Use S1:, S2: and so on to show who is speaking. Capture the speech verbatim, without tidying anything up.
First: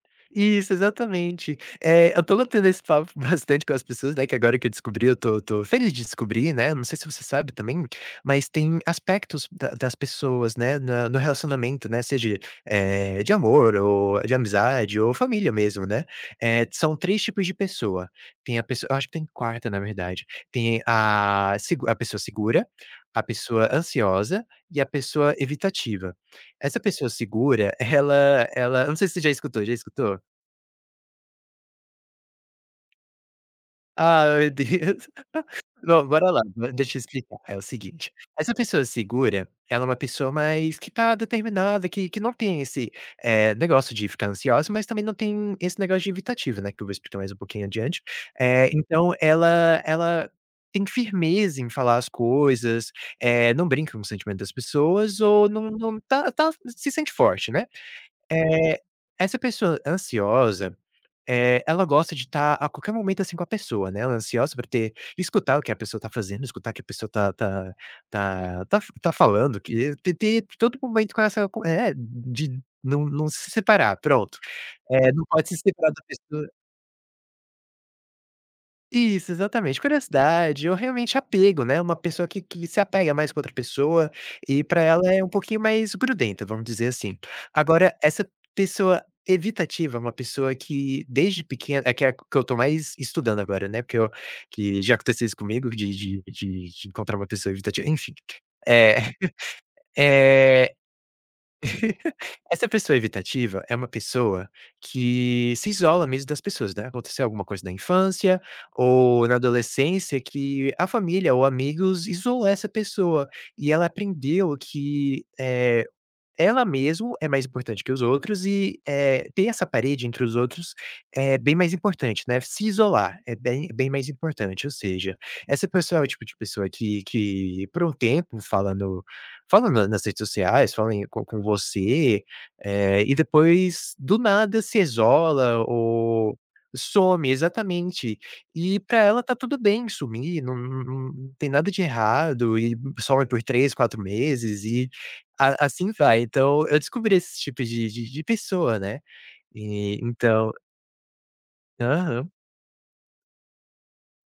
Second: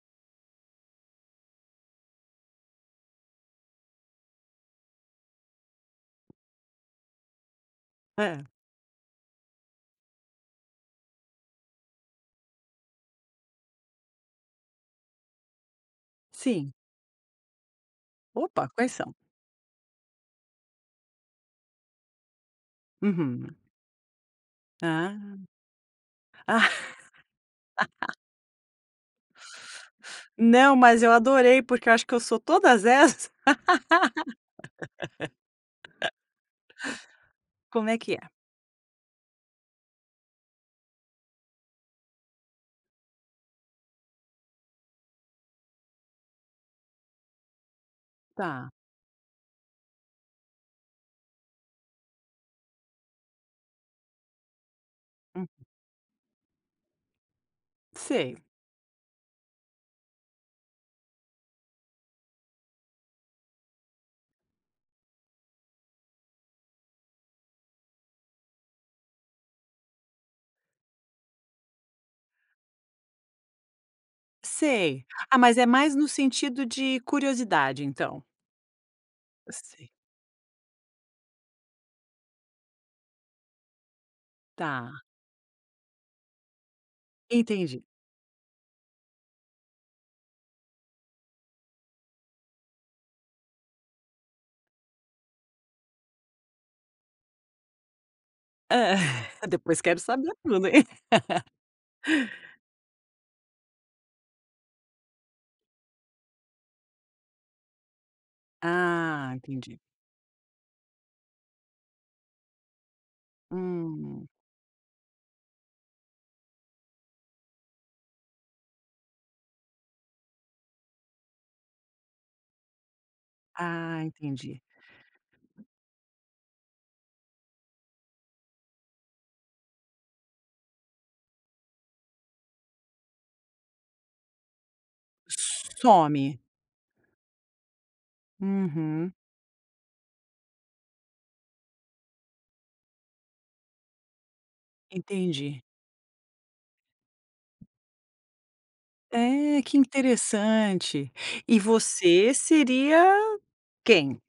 S1: Isso, exatamente, eh, eu ando tendo esse papo bastante com as pessoas, né, que agora que eu descobri eu estou estou feliz de descobrir, né. Não sei se você sabe também,
S2: Hã.
S1: mas tem aspectos da das pessoas, né, na no relacionamento, né. Seja, eh, de amor ou de amizade ou família mesmo, né, eh,
S2: Sim.
S1: são três tipos de pessoa. Tem a
S2: Opa,
S1: pesso
S2: quais
S1: eu acho que
S2: são?
S1: tem quatro na verdade, tem a segu a pessoa segura, a
S2: Uhum.
S1: pessoa ansiosa e a
S2: Ah.
S1: pessoa evitativa. Essa pessoa segura, ela ela, não sei se você já escutou, já escutou?
S2: Não, mas eu adorei porque eu acho que eu sou todas essas.
S1: Ah, meu Deus. Bom, bora lá, deixa eu explicar, é o
S2: Como é
S1: seguinte:
S2: que é?
S1: essa pessoa segura, ela é uma pessoa mais que está determinada, que que não tem, eh, esse negócio de ficar ansiosa. Mas também não tem esse negócio de evitativo, né, que eu vou explicar mais um pouquinho adiante. Eh,
S2: Tá.
S1: então ela ela tem firmeza em falar as coisas, eh, não brinca com o sentimento das pessoas,
S2: Uhum.
S1: ou não não tá tá se sente forte, né.
S2: Sei.
S1: Eh, essa pessoa ansiosa, eh, ela gosta de estar a qualquer momento, assim, com a pessoa, né. Ela ansiosa pra ter, escutar o que a pessoa está fazendo, escutar o que a pessoa tá tá tá f tá falando que, ter ter todo momento com essa com é, de não não se separar, pronto.
S2: Sei,
S1: Eh, não
S2: ah,
S1: pode se
S2: mas é
S1: separar
S2: mais
S1: da
S2: no
S1: pessoa
S2: sentido de curiosidade então.
S1: Isso, exatamente,
S2: Sei.
S1: curiosidade, ou realmente apego né, uma pessoa que que se apega mais com outra pessoa, e para ela
S2: Tá.
S1: é um pouquinho mais grudenta, vamos dizer assim.
S2: Entendi.
S1: Agora essa pessoa evitativa, uma pessoa que desde pequena é que é a que eu estou mais estudando agora, né. Porque eu, que já aconteceu isso comigo de de de de encontrar uma pessoa evitativa, enfim.
S2: Hã,
S1: Eh
S2: depois quero saber tudo,
S1: eh,
S2: hein?
S1: essa pessoa evitativa é uma pessoa que se isola mesmo das pessoas, né, aconteceu alguma coisa na infância ou
S2: Ah,
S1: na
S2: entendi.
S1: adolescência que a família ou amigos isolou essa pessoa. E ela
S2: Hum.
S1: aprendeu que, eh, ela mesmo é mais importante que os outros e, eh, ter essa parede entre os outros é bem mais importante, né, se isolar, é bem bem
S2: Ah,
S1: mais
S2: entendi.
S1: importante, ou seja, essa pessoa é o tipo de pessoa que que por um tempo falando falando nas redes sociais, falem com com você. Eh, e depois do nada, se isola
S2: Some.
S1: ou some exatamente. E para
S2: Uhum.
S1: ela está tudo bem sumir, não não não tem nada de errado e some por três, quatro meses e
S2: Entendi.
S1: a assim vai. Então, eu descobri esse tipo de de de pessoa, né.
S2: É, que
S1: E então
S2: interessante. E
S1: Aham.
S2: você seria, quem?